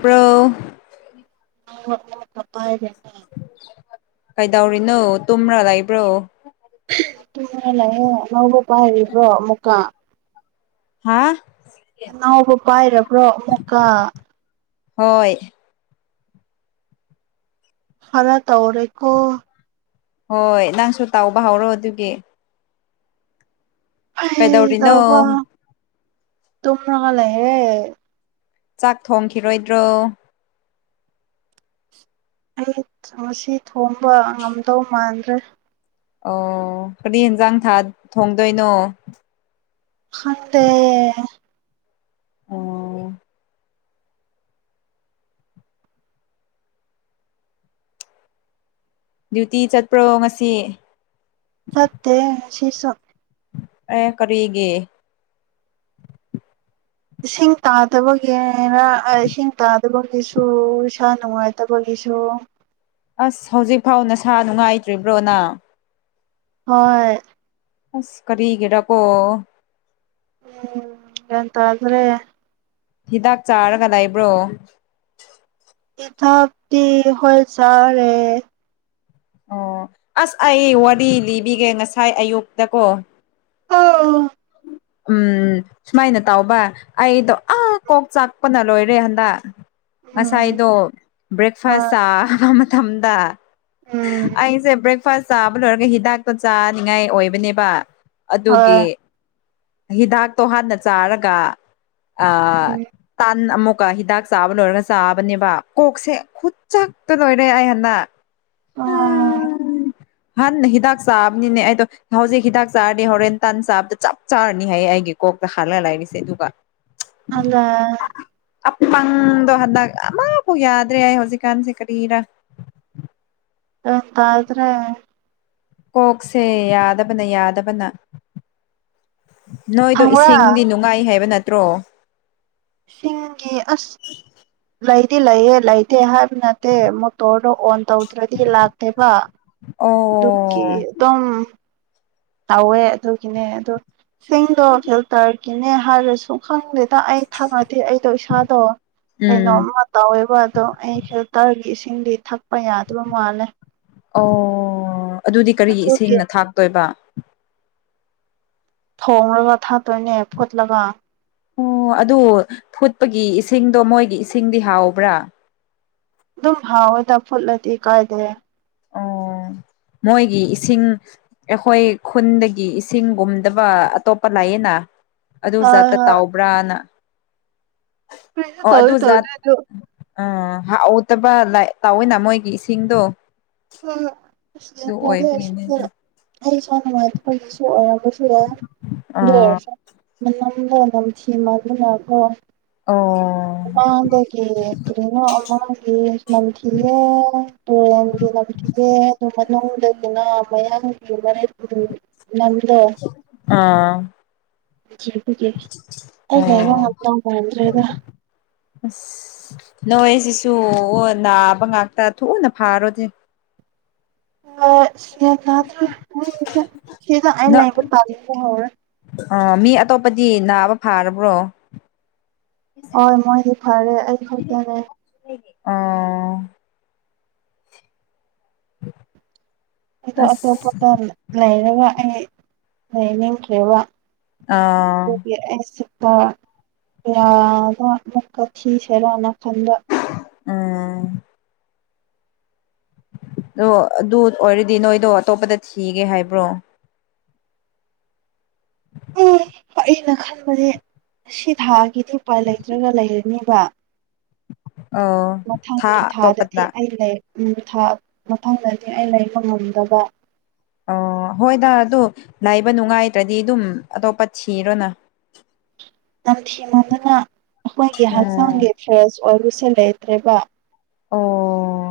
pro ꯑꯣ ꯍ ꯑꯣ ꯈꯄꯥꯏꯗ [unintelligible] ꯀꯩꯗꯧꯔꯤꯅꯣ ꯇꯨꯝꯔꯥ ꯂꯩꯕ꯭ꯔꯣ ꯨꯇꯨꯝꯔꯒ ꯂꯩꯑꯦ ꯑꯉꯧꯕ ꯄꯥꯏꯔꯤꯕ꯭ꯔꯣ ꯑꯃꯨꯀ ꯍꯥꯥ ꯑꯅꯥꯎꯕ ꯄꯥꯏꯔꯕ꯭ꯔꯣ ꯑꯃꯨꯛꯀ ꯍꯣꯏ ꯈꯔꯥ ꯇꯧꯔꯦꯀꯣ ꯍꯣꯏ ꯅꯪꯁꯨ ꯇꯥꯎꯕ ꯍꯧꯔꯣ ꯑꯗꯨꯒꯤ ꯑꯩ ꯀꯩꯗꯧꯔꯤꯅꯣ ꯇꯧꯕ ꯇꯨꯝꯔꯒ ꯂꯩꯔꯦ ꯆꯥꯛ ꯊꯣꯡꯈꯤꯔꯣꯏꯗ꯭ꯔꯣ ꯑꯩ ꯉꯁꯤ ꯊꯣꯡꯕ ꯉꯝꯗꯧ ꯃꯥꯟꯗ꯭ꯔꯦ ꯑꯣ ꯀꯔꯤ ꯍꯦꯟꯖꯥꯡ ꯊꯥ ꯊꯣꯡꯗꯣꯏꯅꯣ ꯈꯟꯗꯦ ꯑꯣ ꯗ꯭ꯌꯨꯇꯤ ꯆꯠꯄ꯭ꯔꯣ ꯉꯁꯤ ꯐꯠꯇꯦ ꯁꯤꯁꯨ ꯑꯦ ꯀꯔꯤꯒꯤ ꯏꯁꯤꯡ ꯇꯥꯗꯕꯒꯤꯅ ꯑꯥ ꯏꯁꯤꯡ ꯇꯥ [unintelligible] ꯁꯨꯨ ꯏꯁꯥ ꯅꯨꯡꯉꯥꯏꯇꯕꯒꯤꯁꯨ ꯑꯁ ꯍꯧꯖꯤꯛ ꯐꯥꯎ ꯅꯁꯥ ꯅꯨꯡꯉꯥꯏꯇ꯭ꯔꯤꯕ꯭ꯔꯣ ꯅꯥ ꯍꯣꯏ ꯑ꯭ꯁ ꯀꯔꯤꯒꯤꯔꯀꯣ ꯎꯝ ꯒ꯭ꯌꯥꯟ ꯇꯥꯗ꯭ꯔꯦ ꯍꯤꯗꯥꯛ ꯆꯥꯔꯒ ꯂꯩꯕ꯭ꯔꯣ ꯍꯤꯗꯥꯛꯇꯤ ꯍꯣꯏ ꯆꯥꯔ ꯂꯩꯌꯦ ꯑꯣ ꯑ꯭ꯁ ꯑꯩ ꯋꯥꯔꯤ ꯂꯤꯕꯤꯒꯦ ꯉꯁꯥꯏ ꯑꯌꯨꯛꯇ ꯀꯣ ꯍꯥ ꯎꯝ ꯁꯨꯃꯥꯏꯅ ꯇꯧꯏ ꯑꯩꯗꯣ ꯑꯥ ꯀꯣꯛ ꯆꯥꯛꯄꯅ ꯂꯣꯏꯔꯦ ꯍꯟꯗꯛ ꯉꯁꯥꯏꯗꯣ ꯕ꯭ꯔꯦꯛꯐꯥꯁ ꯆꯥꯕ ꯃꯇꯝꯗ ꯑꯩꯁꯦ ꯕ꯭ꯔꯦꯛꯐꯥꯁ ꯆꯥꯕ ꯂꯣꯏꯔꯒ ꯍꯤꯗꯥꯛꯇꯣ ꯆꯥꯅꯤꯡꯉꯥꯏ ꯑꯣꯏꯕꯅꯦꯕ ꯑꯗꯨꯒꯤ ꯍꯤꯗꯥꯛꯇꯣ ꯍꯥꯟꯅ ꯆꯥꯔꯒ ꯑꯥ ꯇꯥꯟ ꯑꯃꯨꯛ ꯀ ꯍꯤꯗꯥꯛ ꯆꯥꯕ ꯂꯣꯏꯔꯒ ꯆꯥꯕꯅꯦꯕ ꯀꯣꯛꯁꯦ ꯈꯨꯠꯆꯥꯛꯇꯣ ꯂꯣꯏꯔꯦ ꯑꯩ ꯍꯟꯗꯛ ꯑꯣ ꯍꯥꯟꯅ ꯍꯤꯗꯥꯛ ꯆꯥꯕꯅꯤꯅꯦ ꯑꯩꯗꯣ ꯍꯧꯖꯤꯛ ꯍꯤꯗꯥꯛ ꯆꯥꯔꯗꯤ ꯍꯣꯔꯦꯟ ꯇꯟ ꯆꯥꯕꯗ ꯆꯞ ꯆꯥꯔꯅꯤ ꯍꯥꯏꯌꯦ ꯑꯩꯒꯤꯀ ꯀꯣꯛꯇ ꯍꯥꯜꯂ ꯂꯩꯥꯔꯤꯁꯦ ꯑꯗꯨꯒ [unintelligible] ꯑꯄꯪꯗꯣ ꯍꯟꯗꯛ ꯑꯃꯐꯥꯎ ꯌꯥꯗ꯭ꯔꯦ ꯑꯩ ꯍꯧꯖꯤꯛꯀꯥꯟꯁꯦ ꯀꯔꯤꯔ ꯑꯦ ꯇꯥꯗ꯭ꯔꯦ ꯀꯣꯛꯁꯦ ꯌꯥꯗꯕꯅ ꯌꯥꯗꯕꯅ ꯅꯣꯏꯗꯣ ꯈꯪꯕ꯭ꯔꯥ ꯏꯁꯤꯡꯗꯤ ꯅꯨꯡꯉꯥꯏ ꯍꯥꯏꯕ ꯅꯠꯇ꯭ꯔꯣ ꯁꯤꯡꯒꯤ ꯑ꯭ꯁ ꯂꯩꯗꯤ ꯂꯩꯌꯦ ꯂꯩꯇꯦ ꯍꯥꯏ ꯑꯗꯨ ꯅꯠꯇꯦ ꯃꯣꯇꯣꯔꯗꯣ ꯑꯣꯟ ꯇꯧꯗ꯭ꯔꯗꯤ ꯂꯥꯛꯇꯦꯕ ꯑꯣ ꯗꯨꯀꯤꯗꯨꯝ ꯇꯧꯋꯦ ꯑꯗꯨꯒꯤꯅꯦ ꯑꯗꯣ ꯁꯤꯡꯗꯣ ꯐꯤꯜꯇ꯭ꯔ ꯒꯤꯅꯦ ꯍꯥꯏꯔꯁꯨ ꯈꯪꯗꯦꯗ ꯑꯩ [unintelligible] ꯑꯩꯗꯣ ꯏꯁꯥꯗꯣ ꯎꯝ ꯀꯩꯅꯣꯝꯃ ꯇꯧꯋꯦꯕ ꯑꯗꯣ ꯑꯩ ꯐꯤꯜꯇ꯭ꯔꯒꯤ ꯏꯁꯤꯡꯗꯤ ꯊꯛꯄ ꯌꯥꯗꯕ ꯃꯥꯜꯂꯦ ꯑꯣ ꯑꯗꯨꯗꯤ ꯀꯔꯤꯒꯤ ꯑꯗꯨꯒꯤ ꯏꯁꯤꯡꯅ ꯊꯥꯛꯇꯣꯏꯕ ꯊꯣꯡꯔꯒ ꯊꯛꯇꯣꯏꯅꯦ ꯐꯨꯠꯂꯒ ꯑꯣ ꯑꯗꯨ ꯐꯨꯠꯄꯒꯤ ꯏꯁꯤꯡꯗꯣ ꯃꯣꯏꯒꯤ ꯏꯁꯤꯡꯗꯤ ꯍꯥꯎꯕ꯭ꯔꯥ ꯗꯨꯝ ꯍꯥꯎꯋꯦꯗ ꯐꯨꯠꯂꯗꯤ ꯀꯥꯏꯗꯦ ꯎꯝ ꯃꯣꯏꯒꯤ ꯏꯁꯤꯡ ꯑꯦꯈꯣꯏ ꯈꯨꯟꯗꯒꯤ ꯏꯁꯤꯡꯒꯨꯝꯗꯕ ꯑꯇꯣꯞꯄ ꯂꯩꯌꯦꯅ ꯑꯗꯨ ꯍꯣꯏ ꯖꯥꯠꯇ ꯍꯣꯏ ꯇꯥꯎꯕ꯭ꯔꯥꯅ [unintelligible] ꯇꯧꯗꯤ ꯇꯧꯗꯦ ꯑꯗꯨ ꯑꯥ ꯍꯥꯎꯇꯕ ꯂꯥꯛ ꯇꯧꯋꯦꯅ ꯃꯣꯏꯒꯤ ꯏꯁꯤꯡꯗꯣ ꯑ ꯑꯁ ꯒ꯭ꯌꯥꯟ ꯑꯗꯨ ꯇꯥꯗꯦ ꯑꯣꯏꯕꯒꯤꯅꯦꯗ [unintelligible] ꯑꯩ ꯏꯁꯥ ꯅꯨꯡꯉꯥꯏꯇꯕꯩ ꯒꯤꯁꯨ ꯑꯣꯏꯔꯝꯕꯁꯨ ꯌꯥꯏ ꯑꯗꯨ ꯑꯥ ꯑꯣꯏꯔꯁꯨ [unintelligible] [unintelligible] ꯅ ꯅꯝꯊꯤ ꯃꯟꯕꯅꯀꯣ ꯑꯣ [unintelligible] ꯗꯒꯤ ꯀꯔꯤꯅꯣ ꯑꯃꯒꯤ ꯅꯝꯊꯤꯌꯦꯅ ꯇꯨꯔꯦꯟꯒꯤ ꯅꯝꯊꯤꯌꯦ ꯗꯨ [unintelligible] ꯅꯨꯡꯗꯒꯤꯅ ꯃꯌꯥꯥꯝ [unintelligible] ꯑꯥ [unintelligible] ꯑꯩ ꯂꯩꯕ ꯑꯣ ꯉꯝꯗꯧ ꯃꯥꯟꯗ꯭ꯔꯦ ꯅꯣꯏ ꯖꯤꯁꯨ ꯅꯥꯕ ꯉꯥꯛꯇ ꯊꯨꯅ ꯐꯥꯔꯣꯖꯦ ꯑꯁ ꯒ꯭ꯌꯥꯟ ꯇꯥꯗ꯭ꯔꯦ ꯅꯣꯏꯅꯤꯁꯧ ꯁꯤꯗ ꯂꯩꯕ ꯇꯟꯕ ꯍꯧꯔꯦ ꯑ ꯃꯤ ꯑꯇꯣꯞꯄꯗꯤ ꯅꯥꯕ ꯐꯥꯔꯕ꯭ꯔꯣ ꯍꯣꯏ ꯃꯣꯏꯗꯤ ꯐꯔꯦ ꯑꯩ ꯈꯛꯇꯅꯦ ꯑꯣ [inaudible] ꯑꯗꯣ ꯑꯁ ꯑꯇꯣꯞꯄꯗ ꯂꯩꯔꯒ ꯑꯩ ꯂꯩꯅꯤꯡꯈ꯭ꯔꯤꯕ ꯑꯥ ꯗꯨꯒꯤ ꯑꯩꯁꯨ [unintelligible] ꯌꯥꯕ ꯑꯃꯨꯛꯀ ꯊꯤꯁꯤꯔꯥꯅ ꯈꯟꯕ ꯎꯝ ꯗꯣ ꯑꯗꯨ ꯑꯣꯏꯔꯗꯤ ꯅꯣꯏꯗꯣ ꯑꯇꯣꯞꯄꯗ ꯊꯤꯒꯦ ꯍꯥꯏꯕ꯭ꯔꯣ [inaudible] ꯑꯩꯅ ꯈꯟꯕꯗꯤ ꯁꯤ ꯊꯥꯒꯤꯗꯤ ꯎꯄꯥꯏ ꯂꯩꯇ꯭ꯔꯒ ꯂꯩꯔꯅꯤꯕ ꯑꯣ ꯃꯊꯪꯒꯤ ꯊꯥ ꯊꯥꯗꯗꯤ ꯑꯇꯣꯞꯄꯗ ꯑꯩ ꯂꯩ ꯎꯝ ꯊꯥ ꯃꯊꯪꯗꯗꯤ ꯑꯩ ꯂꯩꯕ ꯉꯝꯗꯕ ꯑꯣ ꯍꯣꯏꯗ ꯑꯗꯨ ꯂꯥꯏꯕ ꯅꯨꯡꯉꯥꯏꯇ꯭ꯔꯗꯤ ꯑꯗꯨꯝ ꯑꯇꯣꯞꯄ ꯊꯤꯔꯣꯅ [inaudible] ꯅꯝꯊꯤꯃꯟꯗꯅ ꯑꯩꯈꯣꯏꯒꯤ ꯎꯝ ꯍꯛꯆꯥꯡꯒꯤ ꯐ꯭ꯔꯦꯁ ꯑꯣꯏꯕꯁꯦ ꯂꯩꯇ꯭ꯔꯦꯕ ꯑꯣ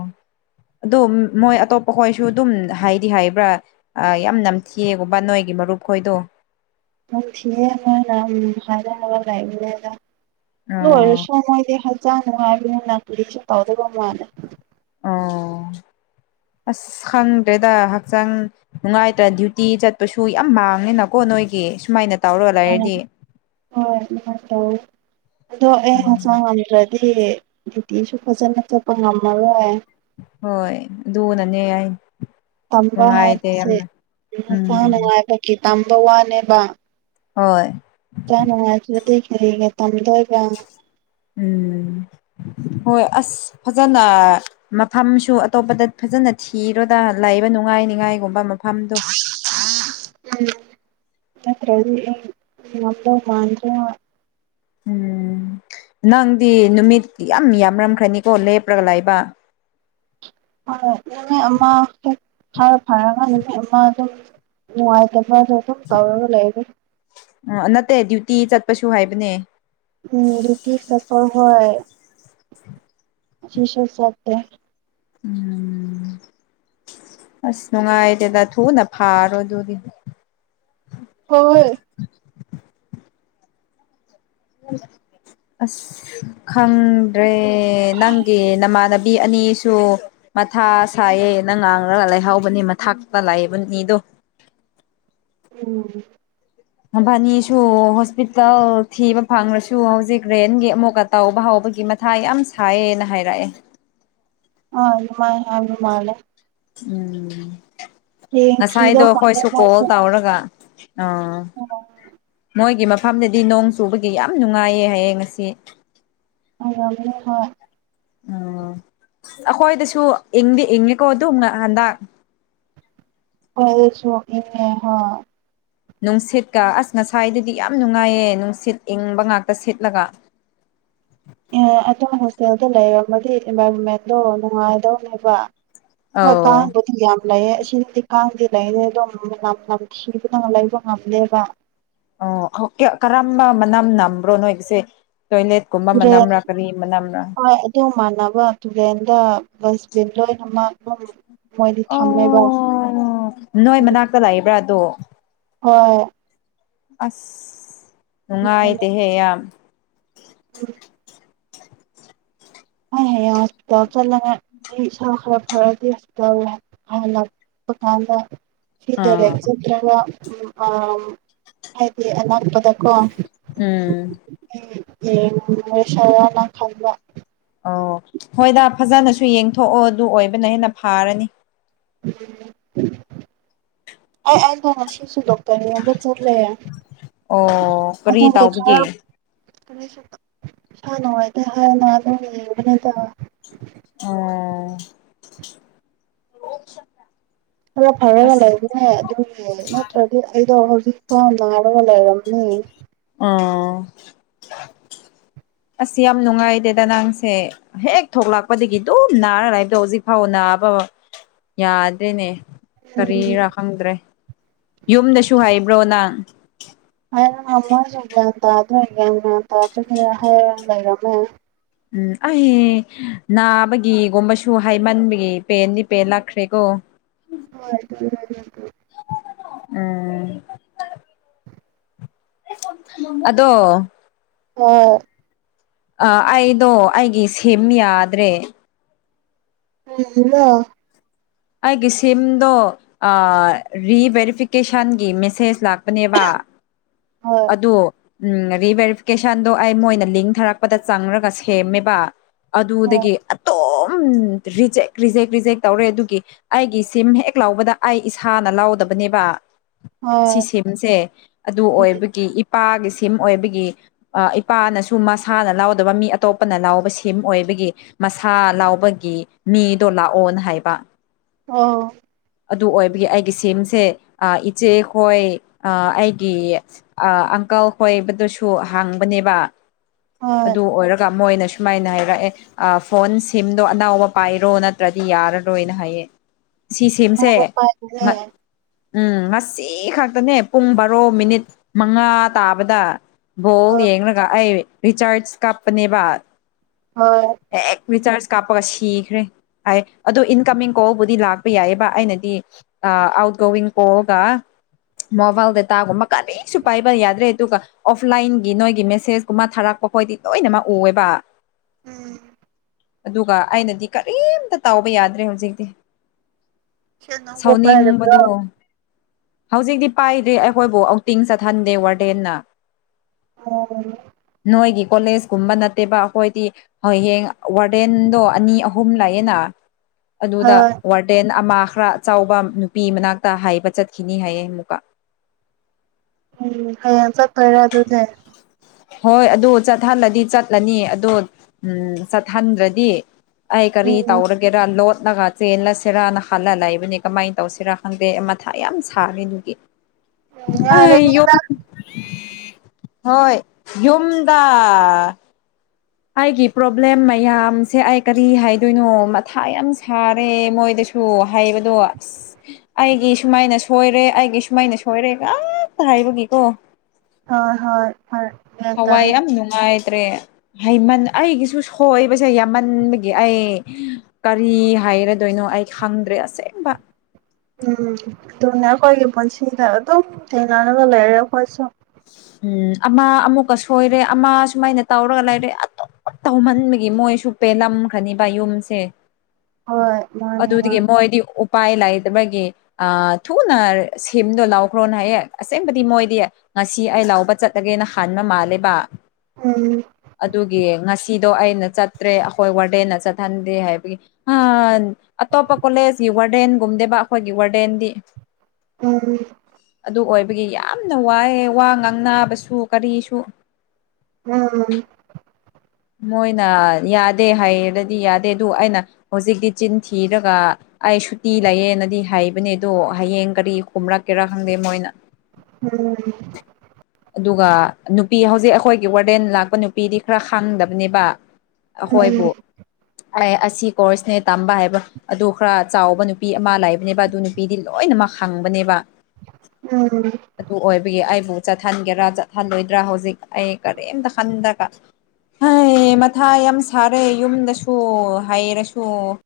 ꯑꯗꯨ ꯃꯣꯏ ꯑꯇꯣꯞꯄ ꯈꯣꯏꯁꯨ ꯑꯗꯨꯝ ꯍꯥꯏꯗꯤ ꯍꯥꯏꯕ꯭ꯔ ꯌꯥꯝ ꯅꯝꯊꯤꯑꯦꯒꯨꯝꯕ ꯅꯣꯏꯒꯤ ꯃꯔꯨꯞ ꯈꯣꯏꯗꯣ ꯅꯝꯊꯤꯑꯦ ꯃꯣꯏꯅ ꯍꯥꯏꯔ ꯍꯥꯏꯔ ꯂꯩꯕꯅꯦꯗ ꯑꯣ ꯑꯗꯨꯑꯣꯏꯔꯁꯨ ꯃꯣꯏꯗꯤ ꯍꯛꯆꯥꯡ ꯅꯨꯉꯥꯏꯕꯅꯤꯅ ꯀꯔꯤꯁꯨ ꯇꯧꯗꯕ ꯃꯥꯜꯂꯦ ꯑꯣ ꯑꯁ ꯈꯪꯗ꯭ꯔꯦꯗ ꯍꯛꯆꯥꯡ ꯅꯨꯡꯉꯥꯏꯇ꯭ꯔ ꯗ꯭ꯌꯨꯇꯤ ꯆꯠꯄꯁꯨ ꯌꯥꯝ ꯃꯥꯡꯉꯦꯅꯀꯣ ꯅꯣꯏꯒꯤ ꯑꯦ ꯁꯨꯃꯥꯏꯅ ꯇꯧꯔꯒ ꯂꯩꯔꯗꯤ [unintelligible] ꯍꯣꯏ ꯑꯗꯨꯃꯥꯏ ꯇꯧꯋꯦ ꯑꯗꯣ ꯑꯩ ꯍꯛꯆꯥꯡ ꯃꯝꯗ꯭ꯔꯗꯤ ꯗ꯭ꯌꯨꯇꯤꯖꯨ ꯐꯖꯅ ꯆꯠꯄ ꯉꯝꯃꯔꯣꯏ ꯍꯣꯏ ꯑꯗꯨꯅꯅꯦ ꯑꯩ ꯇꯝꯕ ꯅꯨꯡꯉꯥꯏꯇꯦ ꯍꯥꯏꯕꯁꯦ ꯌꯥꯝꯅ ꯍꯛꯆꯥꯡ ꯎꯝ ꯅꯨꯡꯉꯥꯏꯕꯒꯤ ꯇꯝꯕ ꯋꯥꯅꯦꯕ ꯍꯣꯏ ꯍꯛꯆꯥꯡ ꯅꯨꯉꯥꯏꯇ꯭ꯔꯗꯤ ꯀꯔꯤꯒꯤ ꯇꯝꯗꯣꯏ ꯎꯝ ꯍꯣꯏ ꯑꯁ ꯐꯖꯅ ꯃꯐꯝꯁꯨ ꯑꯇꯣꯞꯄꯗ ꯐꯖꯅ ꯊꯤꯔꯣꯗ ꯂꯩꯕ ꯅꯨꯡꯉꯥꯏꯅꯤꯉꯥꯏ ꯀꯩꯒꯨꯝꯕ ꯃꯐꯝꯗꯣ ꯑꯝ ꯅꯠꯇ꯭ꯔꯗꯤ ꯑꯩ ꯉꯝꯗꯧ ꯃꯥꯟꯗ꯭ꯔꯦꯕ ꯎꯝ ꯅꯪꯗꯤ ꯅꯨꯃꯤꯠ ꯌꯥꯝ ꯌꯥꯝꯔꯝꯈ꯭ꯔꯅꯤꯀꯣ ꯂꯦꯞꯔꯒ ꯂꯩꯕ ꯍꯣꯢ ꯅꯨꯃꯤꯠ ꯑꯃ ꯍꯦꯛ ꯈꯔ ꯐꯔꯒ ꯅꯨꯃꯤꯠ ꯑꯃ ꯑꯗꯨꯝ ꯅꯨꯉꯥꯢꯇ ꯃꯥꯁꯨ ꯑꯗꯨꯝ ꯇꯧꯔꯒ ꯂꯩꯔꯦ ꯇꯤ ꯆꯠꯄꯁꯨ ꯍꯥꯏꯕꯅꯦ ꯑꯝ ꯗꯨꯇꯤ ꯆꯠꯄꯍꯣꯢ ꯉꯁꯤꯁꯨ ꯆꯠꯇꯦ ꯎꯝ ꯑꯁ ꯅꯨꯡꯉꯥꯏꯗꯦꯗ ꯊꯨꯅ ꯐꯥꯔꯣ ꯑꯗꯨꯗꯤ ꯍꯣꯏ ꯍꯣꯏ ꯑꯁ ꯈꯪꯗ꯭ꯔꯦ ꯅꯪꯒꯤ ꯅꯃꯥꯟꯅꯕꯤ ꯄꯤ ꯑꯅꯤꯁꯨ ꯃꯊꯥ ꯁꯥꯏꯌꯦꯅ ꯉꯥꯡꯂꯒ ꯂꯩꯥꯍꯥꯎꯕꯅꯦ ꯃꯊꯥꯛꯇ ꯂꯩꯕ ꯑꯅꯤꯗꯣ [inaudible] ꯎꯝ ꯃꯕꯥꯅꯤꯁꯨ ꯍꯣꯁꯄꯤꯇꯥꯜ ꯊꯤꯕ ꯐꯪꯉꯁꯨ ꯍꯧꯖꯤꯛ ꯔꯦꯟꯒꯤ ꯑꯃꯨꯛꯀ ꯇꯥꯎꯕ ꯍꯥꯎ ꯑꯗꯨꯒꯤ ꯃꯊꯥ ꯌꯥꯝ ꯁꯥꯏꯌꯦꯅ ꯍꯥꯏꯔꯛꯑꯦ ꯑ ꯑꯗꯨ ꯃꯥꯏ ꯍꯥꯏꯕ ꯃꯥꯜꯂꯦ ꯎꯝ ꯍꯌꯦꯡ ꯉꯁꯥꯏꯗꯣ ꯊꯤꯗꯧ ꯃꯥꯜꯂꯦ ꯑꯩꯈꯣꯏꯁꯨ ꯀꯣꯜ ꯃꯣꯏꯁꯨ ꯇꯧꯔꯒ ꯑ ꯃꯣꯏꯒꯤ ꯃ ꯏꯝꯐꯥꯟꯗꯗꯤ ꯅꯣꯡ ꯆꯨꯕꯒꯤ ꯌꯥꯝ ꯅꯨꯡꯉꯥꯏꯌꯦ ꯍꯌꯦꯡ ꯉꯁꯤ ꯑꯏꯔꯝꯃꯅꯤ ꯍ [unintelligible] ꯑ ꯑꯩꯈꯣꯏꯗꯁꯨ ꯏꯪꯗꯤ ꯏꯪꯉꯦꯀꯣ ꯑꯗꯨꯅ ꯍꯟꯗꯛ [inaudible] ꯅꯨꯡꯁꯤꯠꯀ ꯑꯁ ꯉꯁꯥꯏꯗꯨꯗꯤ ꯌꯥꯝ ꯅꯨꯡꯉꯥꯏꯌꯦ ꯅꯨꯡꯁꯤꯠ ꯏꯪꯕ ꯉꯥꯛꯇ ꯁꯤꯠꯂꯒ [inaudible] ꯑꯗꯣꯝ ꯍꯣꯁꯇꯦꯜꯗ ꯂꯩꯔꯝꯃꯗꯤ ꯏꯟꯚꯥꯏꯔꯣꯟꯃꯦꯟꯗꯣ ꯅꯨꯡꯉꯥꯏꯔ ꯂꯩꯕ ꯍꯣꯏ ꯑꯧ ꯀꯥꯡꯕꯨꯗꯤ ꯌꯝ ꯂꯩꯌꯦ [inaudible] ꯂꯩꯌꯥ ꯑꯗ ꯅꯝꯊꯤꯕꯅ ꯂꯩꯕ ꯉꯝꯗꯥꯕ ꯑꯣ ꯀꯔꯝꯕ ꯃꯅꯝ ꯅꯝꯕ꯭ꯔꯣ ꯅꯣꯏꯒꯤꯁꯦ ꯇꯣꯏꯂꯦꯠꯀꯨꯝꯕ ꯇꯨꯔꯦꯟ ꯃꯅꯝꯔꯥ ꯀꯔꯤ ꯃꯅꯝꯔꯥ ꯍꯣꯏ ꯑꯗꯨ ꯃꯥꯟꯅꯕ ꯇꯨꯔꯦꯟꯗ ꯗꯁꯄꯤꯟ ꯂꯥꯏꯅꯃꯛ ꯑꯗꯨꯝ ꯃꯣꯏꯗꯤ ꯊꯝꯃꯦꯕꯥ ꯑꯣ ꯅꯣꯏ ꯃꯅꯥꯛꯇ ꯂꯩꯕ꯭ꯔꯥ ꯑꯗꯣ ꯍꯣꯏ ꯑꯁ ꯅꯨꯡꯉꯥꯏꯇꯍꯦ ꯌꯥꯝ ꯎ [inaudible] [inaudible] ꯄꯀꯥꯟꯗ ꯑꯥ [inaudible] ꯍꯥꯏꯗꯤ ꯑꯅꯛꯄꯗꯀ ꯎꯝ ꯌꯉꯨꯁꯤꯔꯅ ꯈꯟꯕ ꯑꯣ ꯍꯣꯏꯗ ꯐꯖꯅꯁꯨ ꯌꯦꯡꯊꯣꯛꯑꯣ ꯑꯗꯨ ꯑꯣꯏꯕꯅ ꯍꯦꯟꯅ ꯐꯥꯔꯅꯤ ꯑ ꯑꯗꯁꯤꯁꯨ ꯗꯣꯛꯇꯔ ꯌꯦꯡꯕꯒꯤ ꯆꯠꯂ ꯑꯣ ꯀꯔꯤ ꯑꯗꯨꯒꯤ ꯈꯔ ꯇꯥꯎꯕꯒꯦ [inaudible] ꯑꯣ ꯎꯝ ꯈꯔ ꯐꯔꯒ ꯂꯩꯕꯅꯦ ꯑꯗꯨ ꯅꯠꯇ꯭ꯔꯗꯤ ꯑꯩꯗꯣ ꯍꯧꯖꯤꯛꯇꯣ ꯅꯔꯒ ꯂꯩꯔꯕꯝ [inaudible] ꯑꯥ ꯑꯁ ꯌꯥꯝ ꯅꯨꯡꯉꯥꯏꯗꯦꯗ ꯅꯪꯁꯦ ꯍꯦꯛ ꯊꯣꯛꯂꯛꯄꯗꯒꯤ ꯑꯗꯨꯝ ꯅꯥꯔ ꯂꯕꯗꯣ ꯍꯧꯖꯤꯛ ꯐꯥꯎ ꯅꯥ ꯑꯕ ꯌꯥꯗ꯭ꯔꯦꯅꯦ ꯎꯝ ꯀꯔꯤꯔꯥ ꯈꯪꯗ꯭ꯔꯦ ꯌꯨꯝꯗꯁꯨ ꯍꯥꯏꯕ꯭ꯔꯣ ꯅꯪ [inaudible] ꯎꯝ ꯑꯩ ꯅꯥꯕꯒꯤꯒꯨꯝꯕꯁꯨ ꯍꯥꯏꯃꯟꯕꯒꯤ ꯄꯦꯟꯗꯤ ꯄꯦꯟ ꯂꯥꯛꯈ꯭ꯔꯦꯀꯣ [inaudible] ꯎꯝ ꯑꯗꯣ ꯍꯣꯏ ꯑ ꯑꯩꯗꯣ ꯑꯩꯒꯤ ꯁꯦꯝ ꯌꯥꯗ꯭ꯔꯦ [inaudible] ꯑꯩꯒꯤ ꯁꯤꯝꯗꯣ ꯔꯤꯚꯦꯔꯤꯐꯤꯀꯦꯁꯟꯒꯤ ꯃꯦꯁꯦꯖ ꯂꯥꯛꯄꯅꯦꯕ [inaudible] ꯑꯗꯣ ꯎꯝ ꯔꯤꯚꯦꯔꯤꯐꯤꯀꯦꯁꯟꯗꯣ ꯑꯩ ꯃꯣꯏꯅ ꯂꯤꯡꯊꯥꯔꯛꯄꯗ ꯆꯪꯔꯒ ꯁꯦꯝꯃꯦꯕ ꯑꯗꯨꯗꯒꯤ ꯑꯇꯣꯞ ꯔꯤꯖꯦꯛ ꯔꯤꯖꯦꯛ ꯔꯤꯖꯦꯛ ꯇꯧꯔꯦ ꯑꯗꯨꯒꯤ ꯑꯩꯒꯤ ꯁꯤꯝ ꯍꯦꯛ ꯂꯥꯎꯕꯗ ꯑꯩ ꯏꯁꯥꯅ ꯂꯥꯎꯗꯕ ꯅꯦꯕ ꯁꯤ ꯁꯤꯝꯁꯦ ꯑꯗꯨ ꯑꯣꯢꯕ ꯏꯄꯥꯒꯤ ꯁꯤꯝ ꯑꯣꯏꯕꯒꯤ ꯏꯄꯥꯅꯁꯨ ꯃꯁꯥꯅ ꯂꯎꯗꯕ ꯃꯤ ꯑꯇꯣꯞꯄꯅ ꯂꯥꯎꯕ ꯁꯤꯝ ꯑꯣꯏ ꯕꯒꯤ ꯃꯁꯥ ꯂꯥꯎꯕꯒꯤ ꯃꯤꯗꯣ ꯂꯥꯛꯑꯣꯅ ꯍꯥꯏꯕ ꯑꯣ ꯑꯗꯨ ꯑꯣꯏꯕꯒꯤ ꯑꯩꯒꯤ ꯁꯤꯝꯁꯦ ꯑꯥ ꯏꯆꯦ ꯈꯣꯏ ꯑꯥ ꯑꯩꯒꯤ ꯑꯥ ꯑꯪꯀꯜ ꯍꯣꯏꯕꯗꯨꯁꯨ ꯍꯥꯡꯕꯅꯦꯕ ꯑꯗꯨ ꯑꯣꯏꯔꯒ ꯃꯣꯏꯅꯁꯨ ꯁꯨꯃꯥꯏꯅ ꯍꯥꯏꯔꯛꯑꯦ ꯑ ꯐꯣꯟ ꯁꯤꯝꯗꯣ ꯑꯅꯥꯎꯕ ꯄꯥꯏꯔꯣ ꯅꯠꯇ꯭ꯔꯗꯤ ꯌꯥꯔꯔꯣꯏꯅ ꯍꯥꯏꯌꯦ ꯁꯤꯁꯦ [unintelligible] ꯎꯝ ꯉꯁꯤ ꯈꯛꯇꯅꯦ ꯄꯨꯡ ꯕꯥꯔꯣ ꯃꯤꯅꯤꯠ ꯃꯉꯥ ꯇꯥꯕꯗ ꯕꯣꯜ ꯌꯦꯡꯒ ꯑꯩ ꯔꯤꯆꯥꯔꯁ ꯀꯥꯞꯄꯅꯦꯕ ꯍꯦꯛ ꯔꯤꯆꯥꯔꯁ ꯀꯥꯞꯄꯒ ꯁꯤꯈ꯭ꯔꯦ ꯍꯥꯏ ꯑꯗꯨ ꯏꯟꯀꯃꯤꯡ ꯀꯣꯜꯕꯨꯗꯤ ꯂꯥꯛꯄ ꯌꯥꯏꯑꯕ ꯑꯩꯅꯗꯤ ꯑꯥ ꯑꯥꯎꯠ ꯒꯣꯋꯤꯡ ꯀꯣꯜꯒ ꯃꯣꯕꯥꯏꯜ ꯗꯇꯥꯒꯨꯝꯕ ꯀꯔꯤꯁꯨ ꯄꯥꯏꯕ ꯌꯥꯗ꯭ꯔꯦ ꯗꯨꯒ ꯑꯣꯐꯂꯥꯏꯟꯒꯤ ꯅꯣꯏꯒꯤ ꯃꯦꯁꯦꯁꯀꯨꯝꯕ ꯊꯥꯔꯛꯄ ꯈꯣꯏꯗꯤ ꯂꯣꯏꯅꯃꯛ ꯎꯑꯦꯕ ꯎꯝ ꯑꯗꯨꯒ ꯑꯩꯅꯗꯤ ꯀꯔꯤꯝꯇ ꯇꯥꯎꯕ ꯌꯥꯗ꯭ꯔꯦ ꯍꯧꯖꯤꯛꯇꯤ ꯁꯦꯜ ꯅꯪꯕꯨ ꯄꯥꯏꯔꯕ꯭ꯔꯣ ꯁꯥꯎꯅꯤꯡꯕꯗꯣ ꯍꯧꯖꯤꯛꯇꯤ ꯄꯥꯏꯗ꯭ꯔꯦ ꯑꯩꯈꯣꯏꯕꯨ ꯑꯥꯎꯇꯤꯡ ꯆꯠꯍꯟꯗꯦ ꯋꯥꯔꯗꯦꯟꯅ ꯑꯣ ꯀꯣꯂꯦꯖ ꯀꯨꯝꯕ ꯅꯠꯇꯦꯕ ꯑꯩꯈꯣꯏꯗꯤ ꯍꯌꯦꯡ ꯋꯥꯔꯗꯦꯟꯗꯣ ꯑꯅꯤ ꯑꯍꯨꯝ ꯂꯩꯑꯦꯅ ꯑꯗꯨꯗ ꯋꯥꯔꯗꯦꯟꯅ ꯑꯃꯥ ꯈꯔ ꯑꯆꯧꯕ ꯅꯨꯄꯤ ꯃꯅꯥꯛꯇ ꯍꯥꯏꯕ ꯆꯠꯈꯤꯅꯤ ꯍꯥꯏꯌꯦ ꯑꯃꯨꯛꯀ ꯎꯝ ꯍꯌꯦꯡ ꯆꯠꯇꯣꯏꯔꯦ ꯑꯗꯨꯅꯦ ꯍꯣꯏ ꯑꯗꯨ ꯆꯠꯍꯜꯂꯗꯤ ꯆꯠꯂꯅꯤ ꯑꯗꯨ ꯎꯝ ꯆꯠꯍꯟꯗ꯭ꯔꯗꯤ ꯑꯩ ꯀꯔꯤ ꯎꯝ ꯇꯧꯔꯒꯦꯔꯥ ꯂꯣꯠ ꯂꯒ ꯆꯦꯜꯂꯁꯤꯔꯅ ꯈꯜꯂ ꯂꯩꯏꯕꯅꯦ ꯀꯃꯥꯏꯅ ꯇꯧꯁꯤꯔꯥ ꯈꯪꯗꯦ ꯃꯊꯥ ꯌꯥꯝ ꯁꯥꯔꯦ ꯑꯗꯨꯒꯤ ꯑꯍꯩ ꯌꯨꯝ ꯌꯥꯔꯅꯤꯗ ꯍꯣꯏ ꯌꯨꯝꯗ ꯑꯩꯒꯤ ꯄ꯭ꯔꯣꯕ꯭ꯂꯦꯝ ꯃꯌꯥꯝꯁꯦ ꯑꯩ ꯀꯔꯤ ꯍꯥꯏꯗꯣꯏꯅꯣ ꯃꯊꯥ ꯌꯥꯝ ꯁꯥꯔꯦ ꯃꯣꯏꯗ ꯁꯨ ꯍꯥꯏꯕꯗꯣ ꯑꯁ ꯑꯩꯒꯤ ꯁꯨꯃꯥꯏꯅ ꯁꯣꯏꯔꯦ ꯑꯩꯒꯤ ꯁꯨꯃꯥꯏꯅ ꯁꯣꯏꯔꯦ ꯉꯥꯛꯇ ꯍꯥꯏꯕꯒꯤꯀꯣ ꯍꯣꯏ ꯍꯣꯏ ꯍꯣꯏ ꯒ꯭ꯌꯥꯟ ꯊꯋꯥꯏ ꯇꯥꯏ ꯌꯥꯝ ꯅꯨꯡꯉꯥꯏ ꯇꯔꯦ ꯍꯥꯢꯃꯟ ꯑꯩꯒꯤꯁꯨ ꯁꯣꯏꯕꯁꯦ ꯌꯥꯝꯃꯟꯕꯒꯤ ꯑꯩ ꯀꯔꯤ ꯍꯥꯏꯔꯗꯣꯏꯅꯣ ꯑꯩ ꯈꯪꯗ꯭ꯔꯦ ꯑꯁꯦꯡꯕ ꯎꯝ ꯑꯗꯨꯅꯦ ꯑꯩꯈꯣꯏꯒꯤ ꯄꯨꯁꯤꯗ ꯑꯗꯨꯝ ꯊꯦꯡꯅꯔꯒ ꯂꯩꯔꯦ ꯑꯈꯣꯏꯁꯨ ꯎꯝ ꯑꯃ ꯑꯃꯨꯛꯀ ꯁꯣꯏꯔꯦ ꯑꯃ ꯁꯨꯃꯥꯏꯅ ꯇꯧꯔꯒ ꯂꯩꯔꯦ ꯑꯗꯨ ꯇꯧꯃꯟꯕꯒꯤ ꯃꯣꯏꯁꯨ ꯄꯦꯜꯂꯝꯈ꯭ꯔꯅꯤꯕ ꯌꯨꯝꯁꯦ ꯍꯣꯏ ꯃꯥꯅꯦ ꯑꯗꯨꯗꯒꯤ ꯃꯥꯅꯦ ꯃꯣꯏꯗꯤ ꯎ ꯄꯥꯏ ꯂꯩꯇꯕꯒꯤ ꯊꯨꯅ ꯁꯤꯝꯗꯣ ꯂꯥꯎꯈ꯭ꯔꯣꯅ ꯍꯥꯏꯌꯦ ꯑꯁꯦꯡꯕꯗꯤ ꯃꯣꯏꯗꯤ ꯉ ꯁꯤ ꯑꯩ ꯂꯥꯎꯕ ꯆꯠꯂꯒꯦꯅ ꯈꯟꯕ ꯃꯥꯜꯂꯦꯕ ꯎꯝ ꯑꯗꯨꯒꯤ ꯉꯁꯤ ꯑꯗꯣ ꯑꯩꯅ ꯆꯠꯇ꯭ꯔꯦ ꯑꯩꯈꯣꯏ ꯋꯥꯔꯗꯦꯟꯅ ꯆꯠꯍꯟꯗꯦ ꯍꯥꯏꯕꯒꯤ ꯍꯥ ꯑꯇꯣꯞꯄ ꯀꯣꯂꯦꯖꯀꯤ ꯋꯥꯔꯗꯦꯟꯒꯨꯝꯗꯦꯕ ꯑꯩꯈꯣꯏꯒꯤ ꯋꯥꯔꯗꯦꯟꯗꯤ ꯎꯝ ꯑꯗꯨ ꯑꯣꯏꯕꯒꯤ ꯌꯥꯝꯅ ꯋꯥꯏꯑꯦ ꯋꯥ ꯉꯥꯡꯅꯕꯁꯨ ꯀꯔꯤꯁꯨ ꯎꯝ ꯃꯣꯏꯅ ꯌꯥꯗꯦ ꯍꯥꯏꯔꯗꯤ ꯌꯥꯗꯦ ꯑꯗꯨ ꯑꯩꯅ ꯍꯧꯖꯤꯛꯇꯤ ꯆꯤꯟ ꯊꯤꯔꯒ ꯑꯩ ꯁꯨꯇꯤ ꯂꯩꯌꯦꯅꯗꯤ ꯍꯥꯏꯕꯅꯦ ꯑꯗꯣ ꯍꯌꯦꯡ ꯀꯔꯤ ꯀꯨꯝꯂꯛꯀꯦꯔꯥ ꯈꯪꯗꯦ ꯃꯣꯏꯅ ꯑꯗꯨꯒ ꯑꯗꯨ ꯅꯨꯄꯤ ꯍꯧꯖꯤꯛ ꯑꯩꯈꯣꯏꯒꯤ ꯋꯥꯋꯔꯗꯦꯟ ꯂꯥꯛꯄ ꯅꯨꯄꯤꯗꯤ ꯈꯔ ꯈꯥꯡꯗꯕꯅꯦꯕ ꯎꯝ ꯑꯈꯣꯏꯕꯨ ꯑꯦ ꯑꯁꯤ ꯀꯣꯔꯁꯅꯦ ꯇꯝꯕ ꯍꯩꯕ ꯑꯗꯨ ꯈꯔ ꯆꯥꯎꯕ ꯅꯨꯄꯤ ꯑꯃ ꯂꯩꯕꯅꯦꯕ ꯑꯗꯨ ꯅꯨꯄꯤꯗꯤ ꯂꯣꯏꯅꯃꯛ ꯍꯪꯕꯅꯦꯕ ꯎꯝ ꯎꯝ ꯑꯗꯨ ꯑꯣꯏꯕꯒꯤ ꯑꯩꯕꯨ ꯆꯠꯍꯟꯒꯦꯔꯥ ꯆꯠꯍꯟꯂꯣꯏꯗ꯭ꯔꯥ ꯍꯧꯖꯤꯛ ꯑꯩ ꯀꯔꯤꯝꯇ ꯈꯟꯗꯒ ꯍꯩ ꯃꯊꯥ ꯌꯥꯝ ꯁꯥꯔꯦ ꯌꯨꯝꯗꯁꯨ ꯍꯥꯏꯔꯁꯨ